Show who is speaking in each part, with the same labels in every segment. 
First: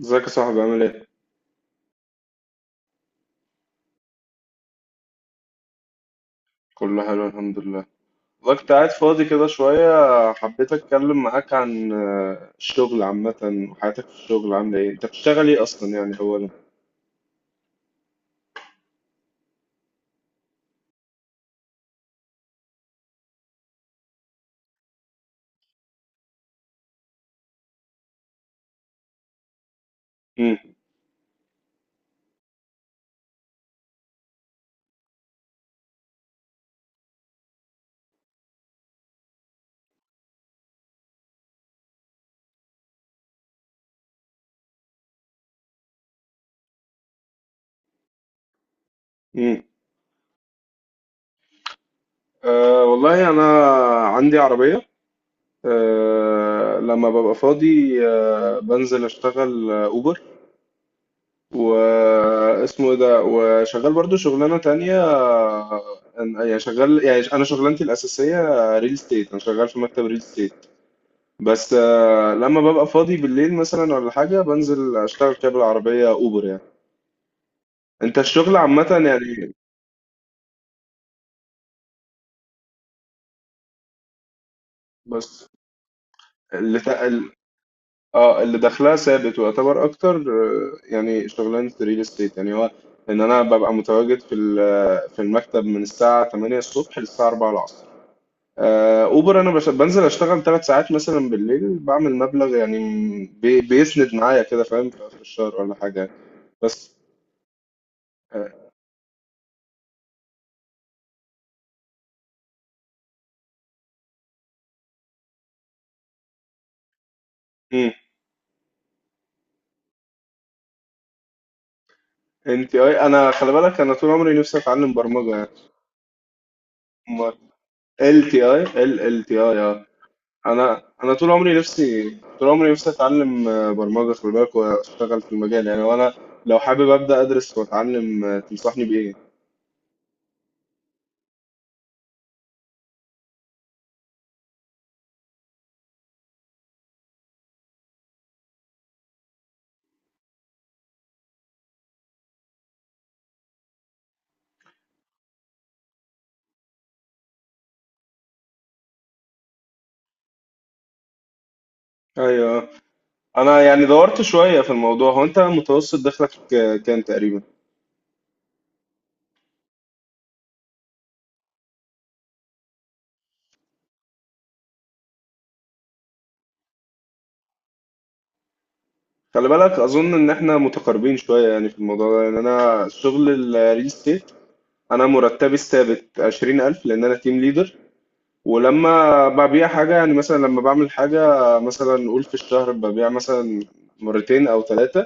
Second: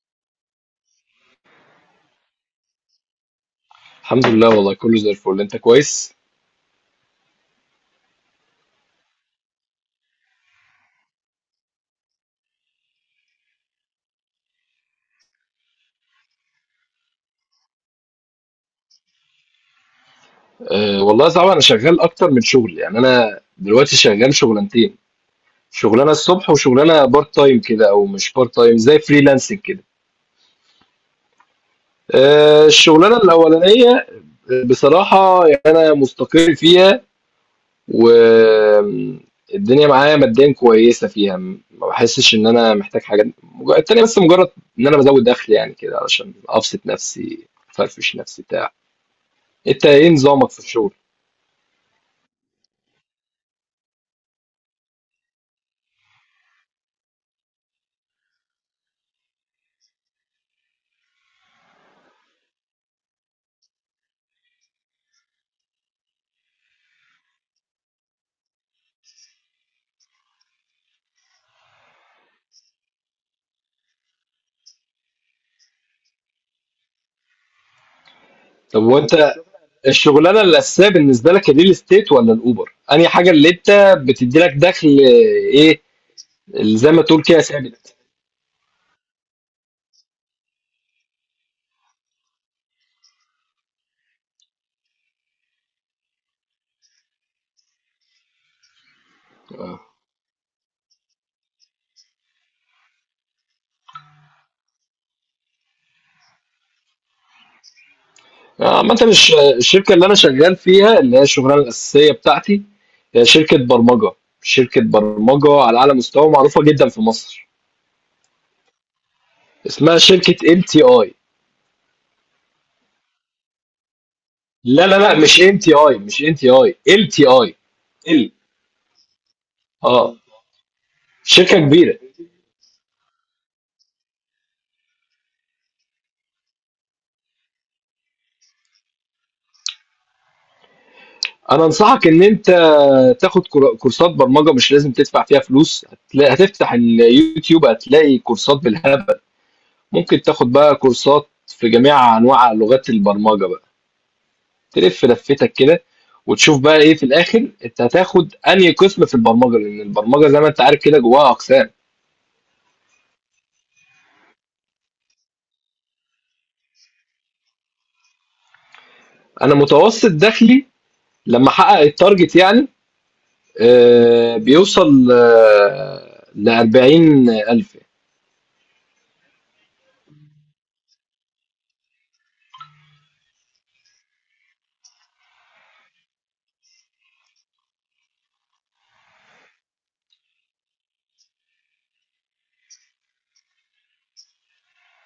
Speaker 1: ازيك يا صاحبي عامل ايه؟
Speaker 2: الحمد لله، والله كله زي الفل. انت كويس؟
Speaker 1: كله حلو الحمد لله. والله كنت قاعد فاضي كده شوية، حبيت اتكلم معاك عن الشغل عامة، وحياتك في الشغل عاملة ايه؟ انت بتشتغل ايه اصلا يعني اولا؟
Speaker 2: أه، والله طبعا انا شغال اكتر من شغل، يعني انا دلوقتي شغال شغلانتين: شغلانه الصبح وشغلانه بارت تايم كده، او مش بارت تايم، زي فريلانسنج كده.
Speaker 1: مم.
Speaker 2: أه، الشغلانه الاولانيه بصراحه يعني انا مستقر فيها، والدنيا معايا ماديا كويسه فيها. ما بحسش ان انا محتاج حاجه التانيه، بس مجرد ان انا بزود دخل يعني كده علشان ابسط نفسي افرفش نفسي بتاع.
Speaker 1: مم.
Speaker 2: انت ايه نظامك في الشغل؟
Speaker 1: أه، والله انا عندي عربية. لما ببقى فاضي بنزل اشتغل اوبر، واسمه ايه ده، وشغال برضو شغلانة تانية. يعني شغال، يعني انا شغلانتي الاساسية ريل ستيت، انا شغال في مكتب ريل ستيت، بس لما ببقى فاضي بالليل مثلا ولا حاجة بنزل أشتغل كده بالعربية أوبر يعني. أنت الشغل
Speaker 2: طب
Speaker 1: عامة
Speaker 2: وانت
Speaker 1: يعني؟
Speaker 2: الشغلانه الاساسيه بالنسبه لك الريل استيت ولا الاوبر؟ انهي حاجه اللي انت بتدي لك دخل؟
Speaker 1: بس
Speaker 2: ايه اللي
Speaker 1: اللي
Speaker 2: زي ما
Speaker 1: تا...
Speaker 2: تقول
Speaker 1: ال-
Speaker 2: كده ثابت؟
Speaker 1: اه، اللي دخلها ثابت ويعتبر أكتر، يعني شغلانة الريل استيت، يعني هو إن أنا ببقى متواجد في المكتب من الساعة 8 الصبح للساعة 4 العصر. أوبر أنا
Speaker 2: اه.
Speaker 1: بنزل أشتغل 3 ساعات مثلا بالليل، بعمل مبلغ يعني بيسند معايا كده، فاهم، في آخر الشهر ولا حاجة. بس. آه.
Speaker 2: عامه الشركه اللي انا شغال فيها اللي هي الشغلانه الاساسيه بتاعتي هي شركه برمجه، شركه برمجه على اعلى مستوى، معروفه جدا في مصر، اسمها شركه LTI.
Speaker 1: انت اي انا خلي بالك، انا طول عمري نفسي
Speaker 2: لا
Speaker 1: اتعلم
Speaker 2: لا لا،
Speaker 1: برمجه
Speaker 2: مش
Speaker 1: يعني.
Speaker 2: MTI، مش MTI، ال تي
Speaker 1: امال،
Speaker 2: اي
Speaker 1: ال
Speaker 2: ال،
Speaker 1: تي اي، ال تي اي، اه.
Speaker 2: اه،
Speaker 1: انا انا طول عمري
Speaker 2: شركه كبيره.
Speaker 1: نفسي، طول عمري نفسي اتعلم برمجه، خلي بالك، واشتغل في المجال يعني. وانا لو حابب ابدا ادرس واتعلم، تنصحني بايه؟
Speaker 2: أنا أنصحك إن أنت تاخد كورسات برمجة، مش لازم تدفع فيها فلوس، هتفتح اليوتيوب هتلاقي كورسات بالهبل، ممكن تاخد بقى كورسات في جميع أنواع لغات البرمجة بقى، تلف لفتك كده وتشوف بقى إيه في الآخر أنت هتاخد أنهي قسم في البرمجة، لأن البرمجة زي ما أنت عارف كده جواها أقسام.
Speaker 1: ايوه، انا يعني دورت شويه في الموضوع. هو انت متوسط دخلك كام تقريبا؟
Speaker 2: أنا متوسط دخلي لما أحقق التارجت يعني بيوصل، ل ل40,000.
Speaker 1: خلي بالك اظن ان احنا متقاربين شويه يعني في الموضوع ده. يعني انا شغل الريل ستيت، انا مرتبي الثابت 20000 لان انا تيم ليدر. ولما ببيع حاجة، يعني مثلا لما بعمل حاجة، مثلا نقول في الشهر ببيع مثلا مرتين أو ثلاثة،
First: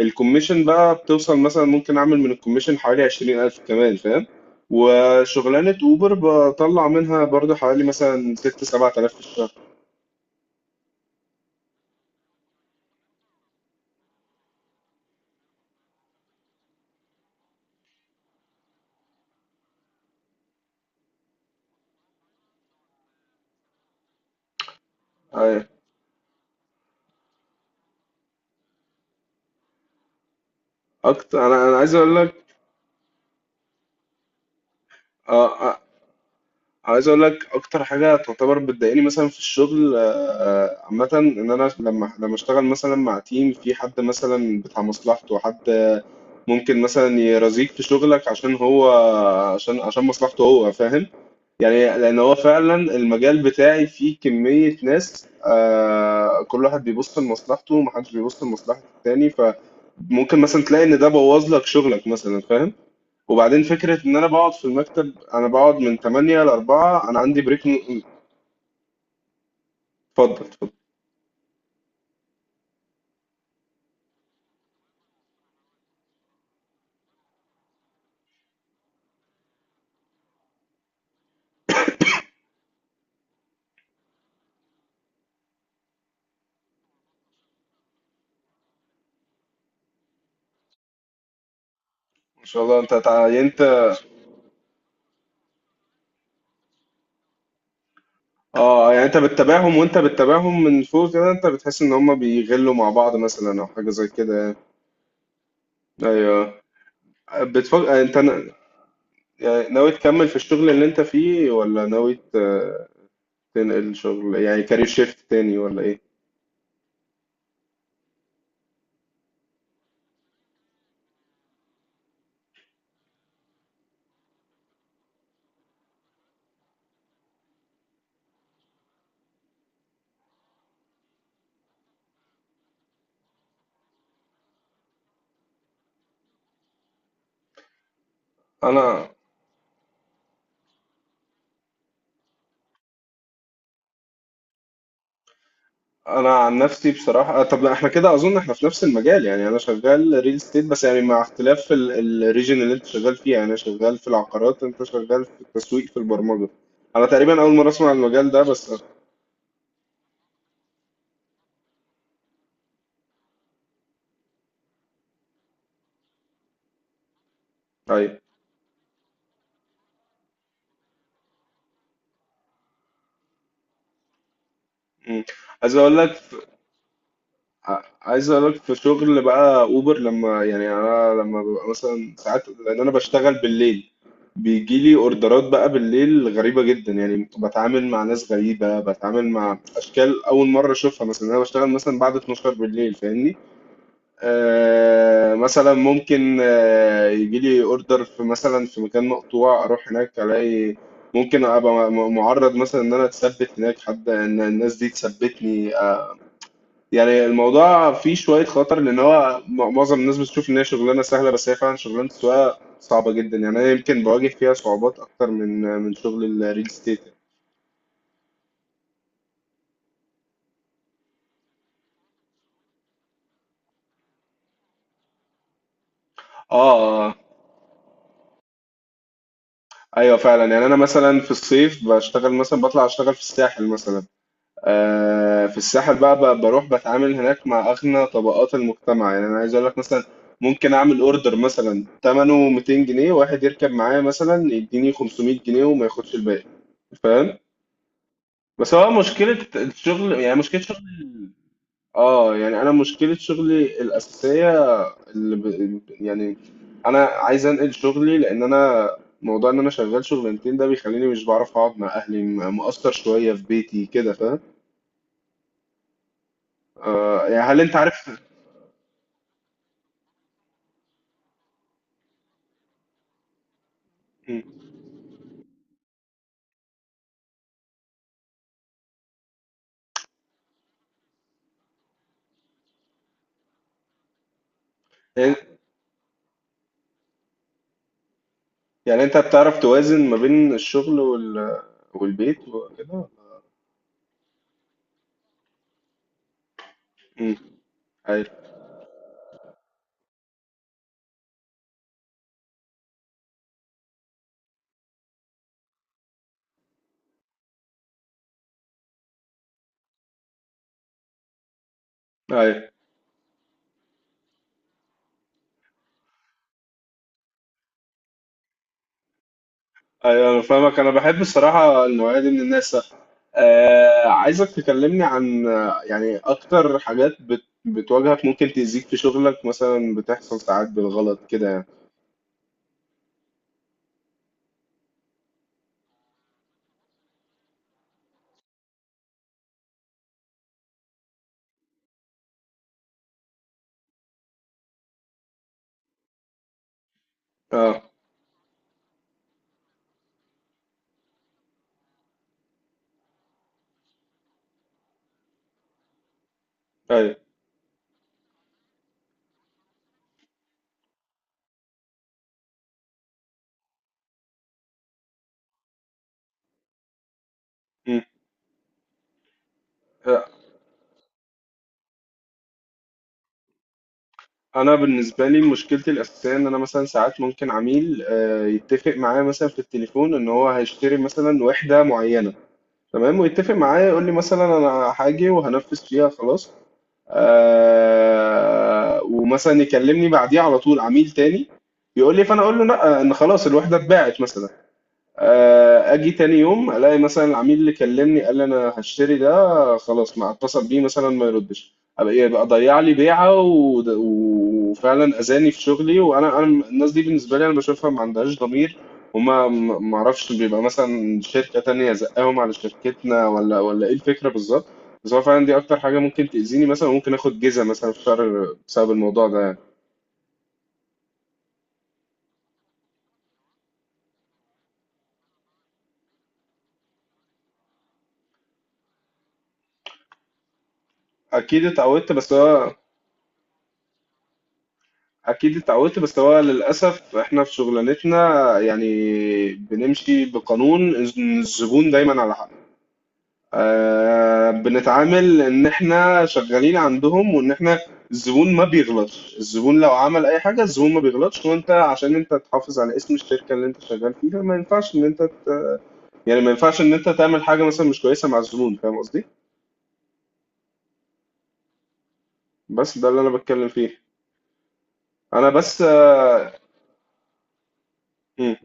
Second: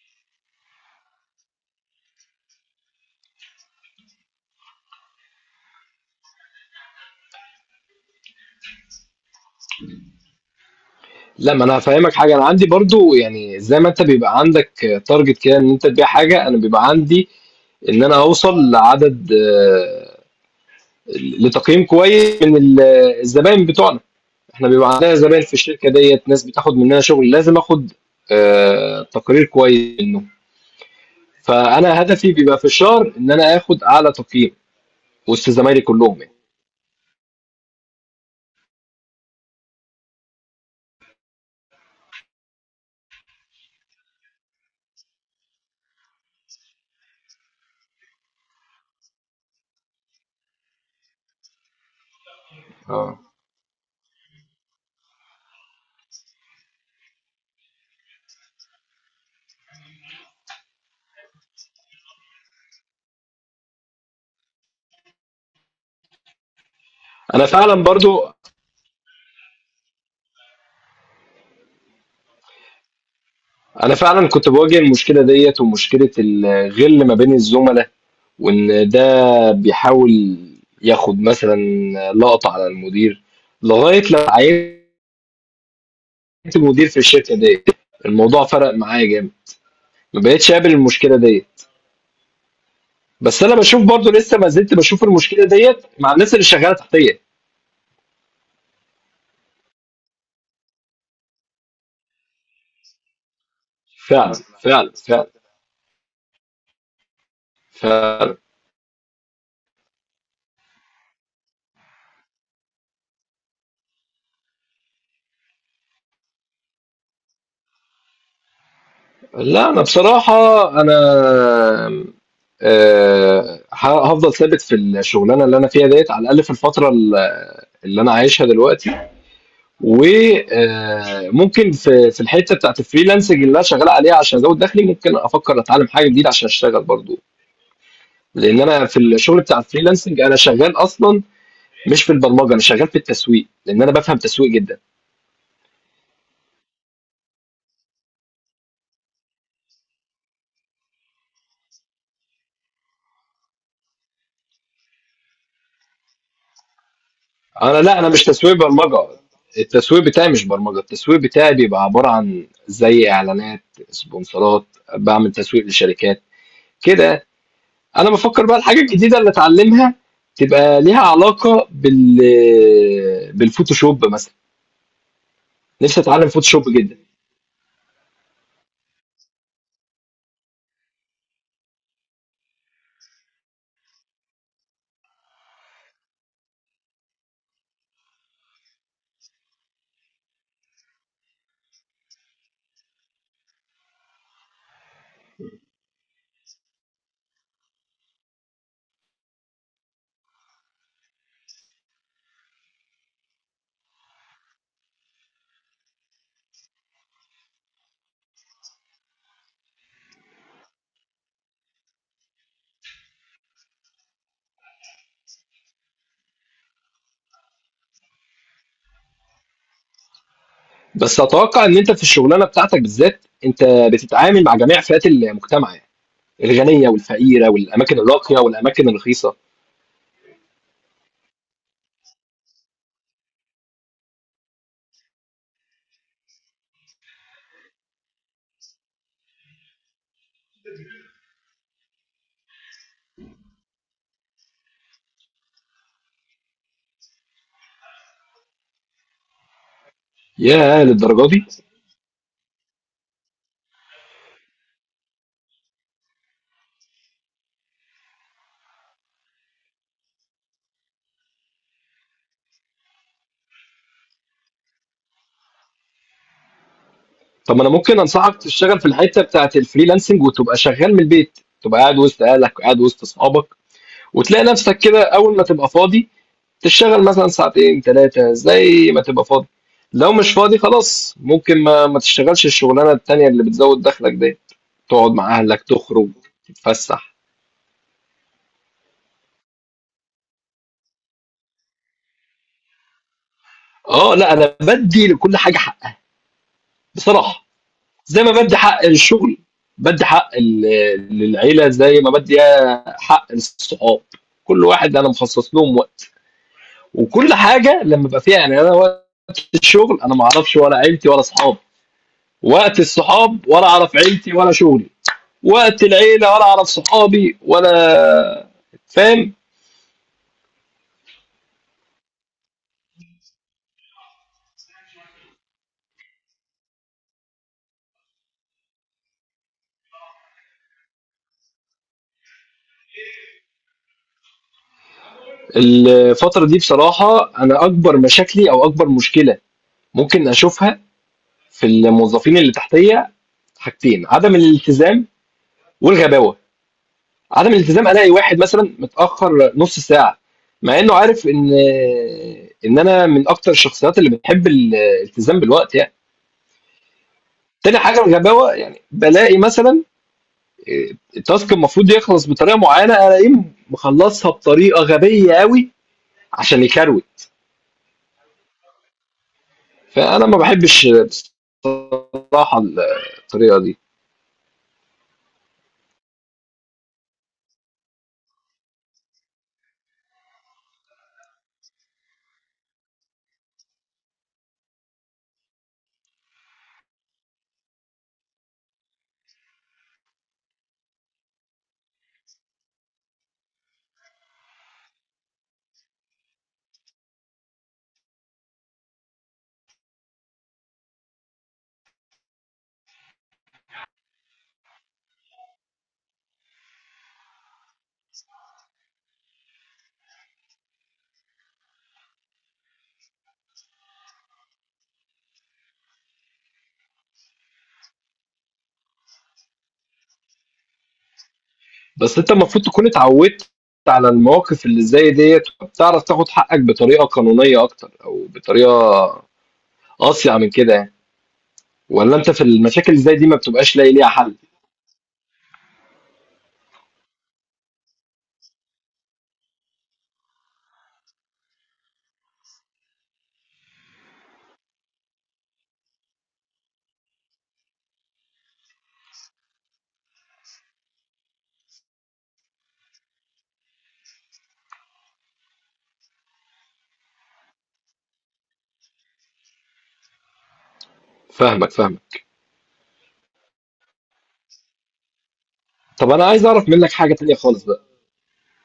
Speaker 1: الكوميشن بقى بتوصل مثلا، ممكن أعمل من الكوميشن حوالي 20000 كمان، فاهم. وشغلانة أوبر بطلع منها برضو حوالي مثلا ست سبعة آلاف في الشهر.
Speaker 2: لا، ما انا هافهمك حاجه. انا عندي برضو، يعني زي ما انت بيبقى عندك تارجت كده ان انت تبيع حاجه، انا بيبقى عندي ان انا اوصل لعدد، لتقييم كويس من الزباين بتوعنا. احنا بيبقى عندنا زباين في
Speaker 1: أيوة.
Speaker 2: الشركه ديت، ناس بتاخد مننا شغل، لازم اخد تقرير كويس منه.
Speaker 1: أكتر، أنا عايز
Speaker 2: فانا
Speaker 1: أقول
Speaker 2: هدفي
Speaker 1: لك.
Speaker 2: بيبقى في الشهر ان انا اخد اعلى تقييم وسط
Speaker 1: آه، آه،
Speaker 2: زمايلي كلهم يعني.
Speaker 1: عايز اقول لك اكتر حاجه تعتبر بتضايقني مثلا في الشغل، عامه، ان انا لما اشتغل مثلا مع تيم، في حد مثلا بتاع مصلحته، حد ممكن مثلا يرازيك في شغلك عشان هو، عشان مصلحته هو، فاهم. يعني لان هو فعلا
Speaker 2: اه،
Speaker 1: المجال بتاعي فيه كميه ناس، كل واحد بيبص لمصلحته ومحدش بيبص لمصلحه التاني، فممكن مثلا تلاقي ان ده بوظ لك شغلك مثلا، فاهم. وبعدين فكرة إن أنا بقعد في المكتب، أنا بقعد من 8 ل 4، أنا عندي
Speaker 2: انا
Speaker 1: بريك
Speaker 2: فعلا برضو.
Speaker 1: اتفضل اتفضل.
Speaker 2: انا فعلا كنت بواجه المشكله ديت، ومشكله الغل ما بين الزملاء، وان بيحاول ياخد مثلًا لقطة على المدير، لغاية لمّا عينت مدير في الشركة ديّة، الموضوع فرق معايا جامد، ما بقيتش أقابل المشكلة ديّة.
Speaker 1: ما شاء الله، أنت يعني
Speaker 2: بس أنا باشوف
Speaker 1: أنت.
Speaker 2: برضه لسه ما زلت باشوف المشكلة ديّة مع الناس اللي شغّالة تحتيّا.
Speaker 1: يعني أنت بتتابعهم، وأنت بتتابعهم من فوق كده، أنت بتحس إن هما بيغلوا مع بعض مثلا أو حاجة زي
Speaker 2: فعلًا،
Speaker 1: كده يعني.
Speaker 2: فعلًا، فعلًا.
Speaker 1: أيوه. بتفكر أنت
Speaker 2: فعلًا.
Speaker 1: يعني ناوي تكمل في الشغل اللي أنت فيه، ولا ناوي تنقل شغل، يعني كارير شيفت تاني، ولا إيه؟
Speaker 2: لأ، أنا بصراحة أنا ه هافضل ثابت في الشغلانة اللي أنا فيها ديّة، على الأقل في الفترة اللي أنا عايشها دلوقتي. وممكن في الحته بتاعت الفريلانسنج اللي انا شغال عليها عشان ازود دخلي، ممكن افكر اتعلم حاجه جديده عشان اشتغل برضو، لان انا في
Speaker 1: أنا
Speaker 2: الشغل بتاع الفريلانسنج انا شغال اصلا مش في البرمجه. انا شغال في التسويق لان انا بفهم تسويق جدا.
Speaker 1: انا عن نفسي بصراحه، طب، احنا كده اظن احنا في نفس المجال يعني. انا شغال ريل استيت، بس يعني مع اختلاف الريجن اللي انت شغال فيها. يعني انا شغال في العقارات، انت شغال في التسويق في البرمجه. انا تقريبا اول مره اسمع
Speaker 2: لا، انا مش
Speaker 1: المجال ده،
Speaker 2: تسويق
Speaker 1: بس.
Speaker 2: برمجه. التسويق بتاعي مش برمجه، التسويق بتاعي بيبقى عباره عن زي اعلانات، سبونسرات، بعمل تسويق لشركات كده. انا
Speaker 1: طيب.
Speaker 2: بفكر بقى الحاجه الجديده اللي اتعلمها تبقى ليها علاقه بالفوتوشوب مثلا.
Speaker 1: مم. عايز اقول
Speaker 2: نفسي
Speaker 1: لك،
Speaker 2: اتعلم فوتوشوب جدا.
Speaker 1: عايز اقول لك، في شغل بقى اوبر، لما يعني انا لما ببقى مثلا ساعات، لان انا بشتغل بالليل، بيجي لي اوردرات بقى بالليل غريبه جدا. يعني بتعامل مع ناس غريبه، بتعامل مع اشكال اول مره اشوفها. مثلا انا بشتغل مثلا بعد 12 بالليل، فاهمني. مثلا ممكن يجي لي اوردر في مثلا في مكان مقطوع، اروح هناك الاقي ممكن ابقى معرض مثلا ان انا اتثبت هناك، حد ان الناس دي تثبتني. يعني الموضوع فيه شوية خطر، لأن هو معظم الناس بتشوف إن هي شغلانة سهلة، بس هي فعلا شغلانة السواقة صعبة جدا. يعني أنا يمكن بواجه فيها صعوبات أكتر من شغل الريل استيت.
Speaker 2: بس اتوقع ان انت في الشغلانه بتاعتك بالذات انت بتتعامل مع جميع فئات المجتمع، يعني
Speaker 1: آه
Speaker 2: الغنيه
Speaker 1: آه،
Speaker 2: والفقيره، والاماكن الراقيه والاماكن الرخيصه.
Speaker 1: أيوه فعلا. يعني أنا مثلا في الصيف بشتغل، مثلا بطلع أشتغل في الساحل مثلا. في الساحل بقى، بروح بتعامل هناك مع أغنى طبقات المجتمع. يعني أنا عايز أقول لك مثلا ممكن أعمل أوردر مثلا تمنه 200 جنيه، واحد يركب معايا مثلا يديني 500 جنيه وما ياخدش الباقي، فاهم. بس هو مشكلة الشغل، يعني مشكلة
Speaker 2: يا
Speaker 1: شغل.
Speaker 2: للدرجه دي.
Speaker 1: اه، يعني انا مشكلة شغلي الأساسية يعني انا عايز انقل شغلي، لان انا موضوع ان انا شغال شغلانتين ده بيخليني مش بعرف اقعد مع اهلي، مقصر شوية في بيتي كده، فاهم. يعني
Speaker 2: طب
Speaker 1: هل
Speaker 2: ما انا
Speaker 1: انت
Speaker 2: ممكن
Speaker 1: عارف؟
Speaker 2: انصحك تشتغل في الحته بتاعت الفريلانسنج وتبقى شغال من البيت، تبقى قاعد وسط اهلك، قاعد وسط اصحابك، وتلاقي نفسك كده اول ما تبقى فاضي تشتغل مثلا ساعتين ثلاثه زي ما تبقى فاضي. لو مش فاضي خلاص ممكن ما تشتغلش الشغلانه التانيه اللي بتزود دخلك دي، تقعد
Speaker 1: يعني،
Speaker 2: مع اهلك، تخرج، تتفسح.
Speaker 1: يعني انت بتعرف توازن ما بين الشغل والبيت وكده.
Speaker 2: اه لا، انا بدي لكل حاجه حقها
Speaker 1: امم.
Speaker 2: بصراحه. زي
Speaker 1: ايوه.
Speaker 2: ما بدي حق الشغل، بدي حق للعيله، زي ما بدي حق الصحاب. كل واحد انا مخصص لهم وقت، وكل حاجه لما بقى فيها يعني. انا وقت الشغل انا ما اعرفش ولا عيلتي ولا صحابي،
Speaker 1: ايوه،
Speaker 2: وقت الصحاب ولا اعرف عيلتي ولا شغلي، وقت العيله ولا اعرف صحابي ولا. فاهم؟
Speaker 1: ايوه، انا فاهمك. انا بحب الصراحه النوعيه دي من الناس. عايزك تكلمني عن يعني اكتر حاجات بتواجهك، ممكن تأذيك في شغلك. مثلا بتحصل ساعات بالغلط كده يعني.
Speaker 2: الفتره دي بصراحه انا اكبر مشاكلي او اكبر مشكله ممكن اشوفها في الموظفين اللي تحتيه حاجتين: عدم الالتزام والغباوه. عدم
Speaker 1: اه.
Speaker 2: الالتزام، الاقي واحد مثلا متاخر نص ساعه، مع انه عارف ان انا من اكتر الشخصيات اللي بتحب الالتزام بالوقت يعني.
Speaker 1: ايوه.
Speaker 2: تاني حاجه الغباوه، يعني بلاقي مثلا إيه، التاسك المفروض يخلص بطريقه معينه الاقيه مخلصها بطريقه غبيه قوي عشان يكروت.
Speaker 1: مم. آه،
Speaker 2: فانا ما بحبش بصراحه الطريقه دي.
Speaker 1: انا بالنسبه لي مشكلتي الاساسيه ان انا مثلا ساعات ممكن عميل يتفق معايا مثلا في التليفون ان هو هيشتري مثلا وحده معينه. تمام، ويتفق معايا يقول لي مثلا انا هاجي وهنفذ فيها، خلاص. ومثلا يكلمني بعديها على طول عميل تاني، يقول لي، فانا اقول له لا، ان خلاص الوحده اتباعت مثلا. اجي تاني يوم الاقي مثلا العميل اللي كلمني قال لي انا هشتري ده، خلاص ما اتصل بيه مثلا، ما يردش. ابقى ايه؟ بقى ضيع لي بيعه، وفعلا اذاني في شغلي. وانا انا الناس دي بالنسبه لي انا بشوفها ما عندهاش ضمير. وما ما ما اعرفش، بيبقى مثلا شركه تانية زقاهم على شركتنا ولا ايه الفكره بالظبط. بس هو فعلا دي اكتر حاجه ممكن تاذيني، مثلا ممكن اخد جزءه مثلا في شهر بسبب الموضوع ده يعني.
Speaker 2: بس أنت المفروض تكون اتعودت على المواقف اللي زي ديّة، فبتعرف تاخد حقك بطريقة قانونية أكتر، أو بطريقة أصيع من كده يعني.
Speaker 1: اكيد اتعودت
Speaker 2: والّا أنت
Speaker 1: بس
Speaker 2: في
Speaker 1: هو
Speaker 2: المشاكل اللي زي دي ما بتبقاش لاقي ليها حل؟
Speaker 1: اكيد اتعودت، بس هو للاسف احنا في شغلانتنا، يعني بنمشي بقانون إن الزبون دايما على حق. بنتعامل ان احنا شغالين عندهم، وان احنا، الزبون ما بيغلطش، الزبون لو عمل اي حاجه الزبون ما بيغلطش، وانت عشان انت تحافظ على اسم الشركه اللي انت شغال فيها ما ينفعش ان انت، يعني ما ينفعش ان انت تعمل حاجه مثلا مش كويسه مع الزبون، فاهم قصدي.
Speaker 2: فاهمك، فاهمك.
Speaker 1: بس ده اللي انا بتكلم فيه. انا بس.
Speaker 2: طب أنا عايز أعرف منّك حاجة تانية خالص بقى.
Speaker 1: آه،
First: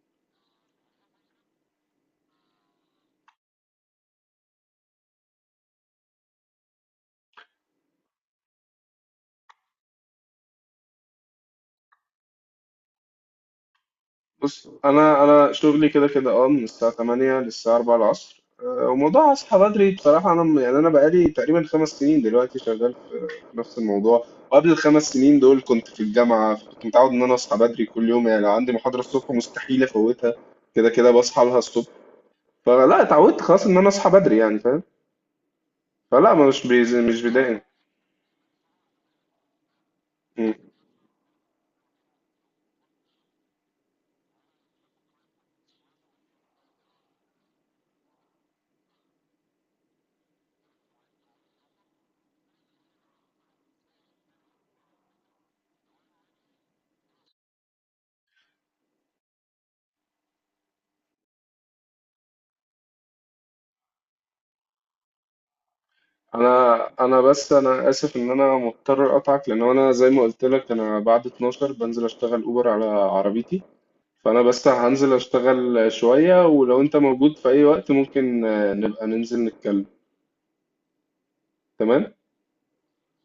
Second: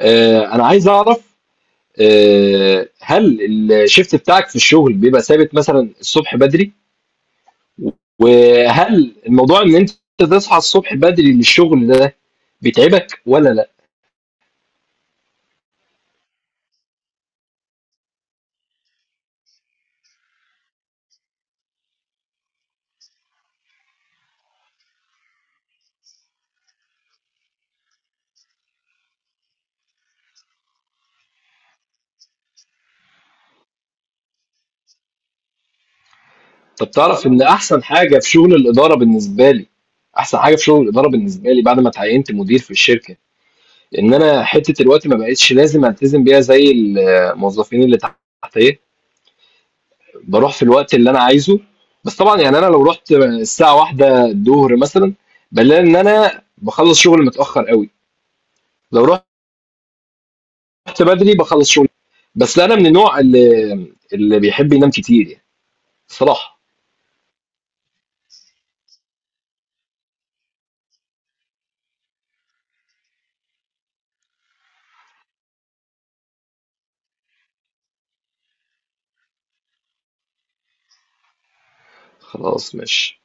Speaker 2: أنا عايز أعرف، هل الShift بتاعك في الشغل بيبقى ثابت، مثلًا الصبح بدري؟ وهل الموضوع إن أنت تصحى الصبح بدري للشغل ده بيتعبك والّا لأ؟
Speaker 1: بص، انا انا شغلي كده كده، من الساعه 8 للساعه 4 العصر. وموضوع اصحى بدري بصراحه، انا، يعني انا بقالي تقريبا 5 سنين دلوقتي شغال في نفس الموضوع. وقبل الـ 5 سنين دول كنت في الجامعه، كنت متعود ان انا اصحى بدري كل يوم. يعني لو عندي محاضره الصبح مستحيل افوتها، كده كده بصحى لها الصبح. فلا اتعودت خلاص ان انا اصحى بدري، يعني، فاهم. فلا، ما مش
Speaker 2: طب
Speaker 1: بيز... مش
Speaker 2: تعرف ان
Speaker 1: بدائم.
Speaker 2: احسن حاجه في شغل الاداره بالنسبه لي، احسن
Speaker 1: م.
Speaker 2: حاجه في شغل الاداره بالنسبه لي بعد ما اتعينت مدير في الشركه، ان انا حته الوقت ما بقتش لازم التزم بيها زي الموظفين اللي تحتيه. بروح في الوقت اللي انا عايزه. بس طبعا يعني انا لو رحت الساعه واحدة الظهر مثلا بلاقي ان انا بخلص شغل متاخر قوي. لو رحت بدري بخلص شغل. بس انا من النوع اللي بيحب ينام كتير يعني بصراحه.
Speaker 1: انا انا بس انا اسف ان انا مضطر اقطعك، لان انا زي ما قلت لك انا بعد 12 بنزل اشتغل اوبر على عربيتي. فأنا بس هنزل أشتغل شوية، ولو أنت موجود في أي وقت ممكن نبقى ننزل نتكلم، تمام؟
Speaker 2: خلاص ماشي.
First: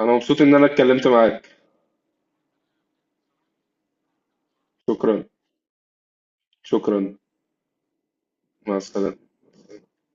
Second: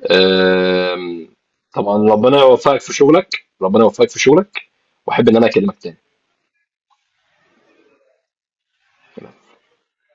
Speaker 1: أنا مبسوط إن أنا اتكلمت
Speaker 2: آم،
Speaker 1: معاك.
Speaker 2: طبعا ربنا يوفقك في شغلك. ربنا يوفقك في شغلك.
Speaker 1: شكرا.
Speaker 2: واحب ان انا اكلمك تاني.
Speaker 1: شكرا، مع السلامة.